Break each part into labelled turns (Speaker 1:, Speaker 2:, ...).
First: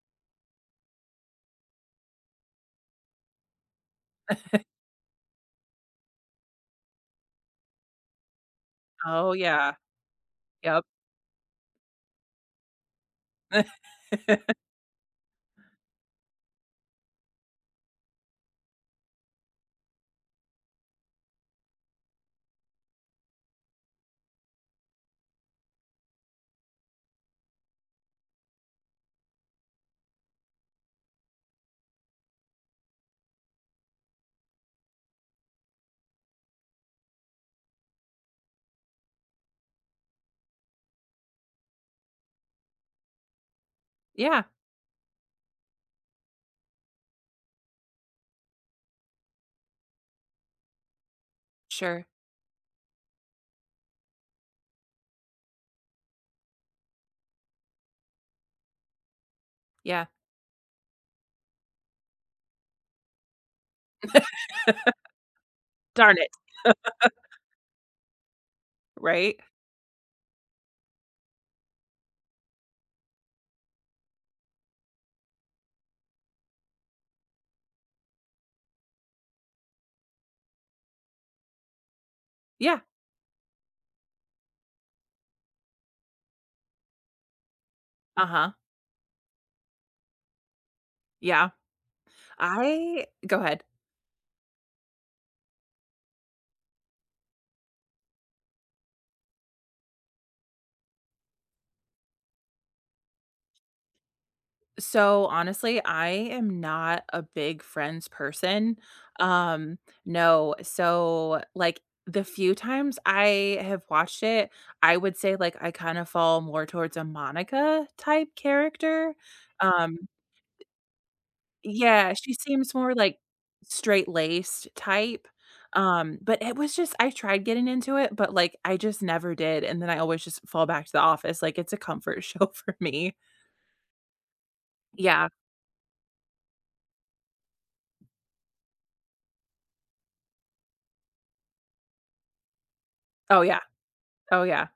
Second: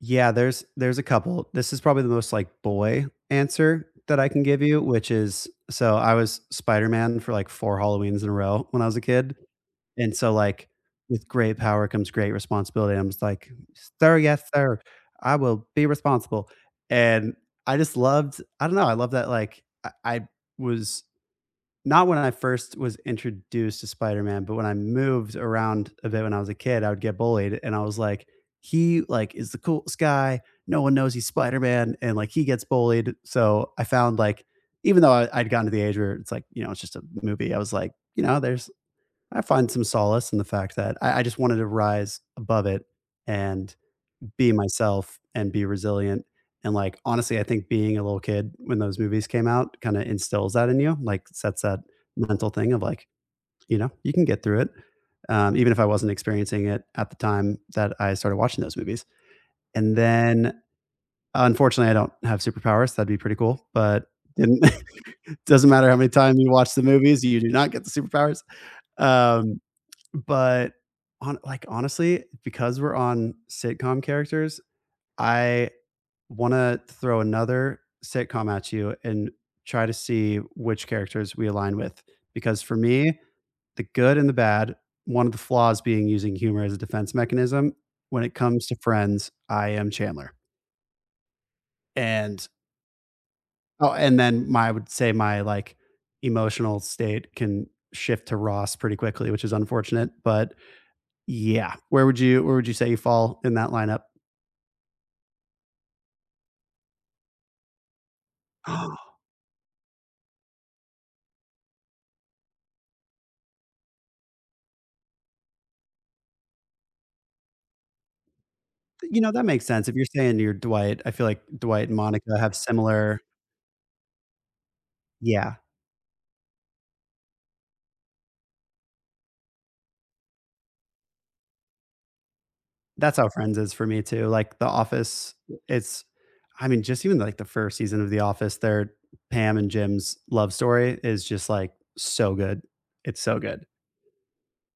Speaker 1: Yeah, there's there's a couple. This is probably the most, like, boy answer that I can give you, which is so I was Spider-Man for, like, 4 Halloweens in a row when I was a
Speaker 2: Oh,
Speaker 1: kid,
Speaker 2: yeah.
Speaker 1: and so, like,
Speaker 2: Yep.
Speaker 1: "With great power comes great responsibility." I'm just like, "Sir, yes, sir. I will be responsible," and I just loved I don't know. I loved that, like, I I was not when I first was introduced to Spider-Man, but when I moved around a bit when I was a kid, I would get bullied, and I was like, "He, like, is the coolest guy. No one knows he's Spider-Man, and like he gets bullied," so I found, like even though I I'd gotten to the age where it's like, you know, it's just a movie, I was like you know, there's I find some solace in the fact that I I just wanted to rise above it, and
Speaker 2: Yeah.
Speaker 1: be myself, and be resilient, and like honestly, I think being a little kid when those movies came out, kinda, instills that in you like, sets that
Speaker 2: Sure.
Speaker 1: mental thing of, like, you know, "You can get through it," um, even if I wasn't experiencing it at the time that I started watching those movies. And
Speaker 2: Yeah.
Speaker 1: then, unfortunately I don't have superpowers. That'd be pretty cool, but in doesn't matter how many
Speaker 2: Darn it.
Speaker 1: times you watch the movies, you do not get the superpowers.
Speaker 2: Right?
Speaker 1: Um, but hon like, honestly, because we're on sitcom characters, I wanna throw another sitcom at you and try to see which characters we align with, because for
Speaker 2: Yeah.
Speaker 1: me, the good and the bad one of the flaws being using humor as a defense mechanism, when it
Speaker 2: Uh-huh.
Speaker 1: comes to Friends, I am Chandler.
Speaker 2: Yeah.
Speaker 1: And
Speaker 2: I go ahead.
Speaker 1: Oh, and then my I would say my, like, emotional state can shift to Ross pretty quickly, which is unfortunate, but yeah. Where would you where would you say you fall in that lineup?
Speaker 2: So honestly, I am not a big Friends person. Um, no. So, like, the few times I have watched it, I would say, like, I kinda fall more towards a Monica-type character.
Speaker 1: You know, that makes sense. If you're
Speaker 2: Um
Speaker 1: saying you're Dwight, I feel like Dwight and
Speaker 2: Yeah, she
Speaker 1: Monica have
Speaker 2: seems more, like,
Speaker 1: similar
Speaker 2: straight-laced type,
Speaker 1: Yeah.
Speaker 2: um, but it was just I tried getting into it, but, like, I just never did, and then I always just fall back to The Office, like, it's a comfort show for me.
Speaker 1: That's how Friends is for me too like, The
Speaker 2: Yeah.
Speaker 1: Office is I mean, just even, like, the 1st season of The Office there, Pam and Jim's love story is just, like, so good. It's so
Speaker 2: Oh, yeah.
Speaker 1: good.
Speaker 2: Oh, yeah.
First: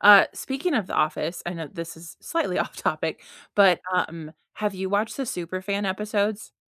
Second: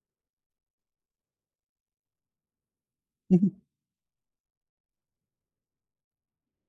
Speaker 2: Uh, speaking of The Office, I know this is slightly off topic,
Speaker 1: Mhm.
Speaker 2: but, um, have you watched the Superfan episodes?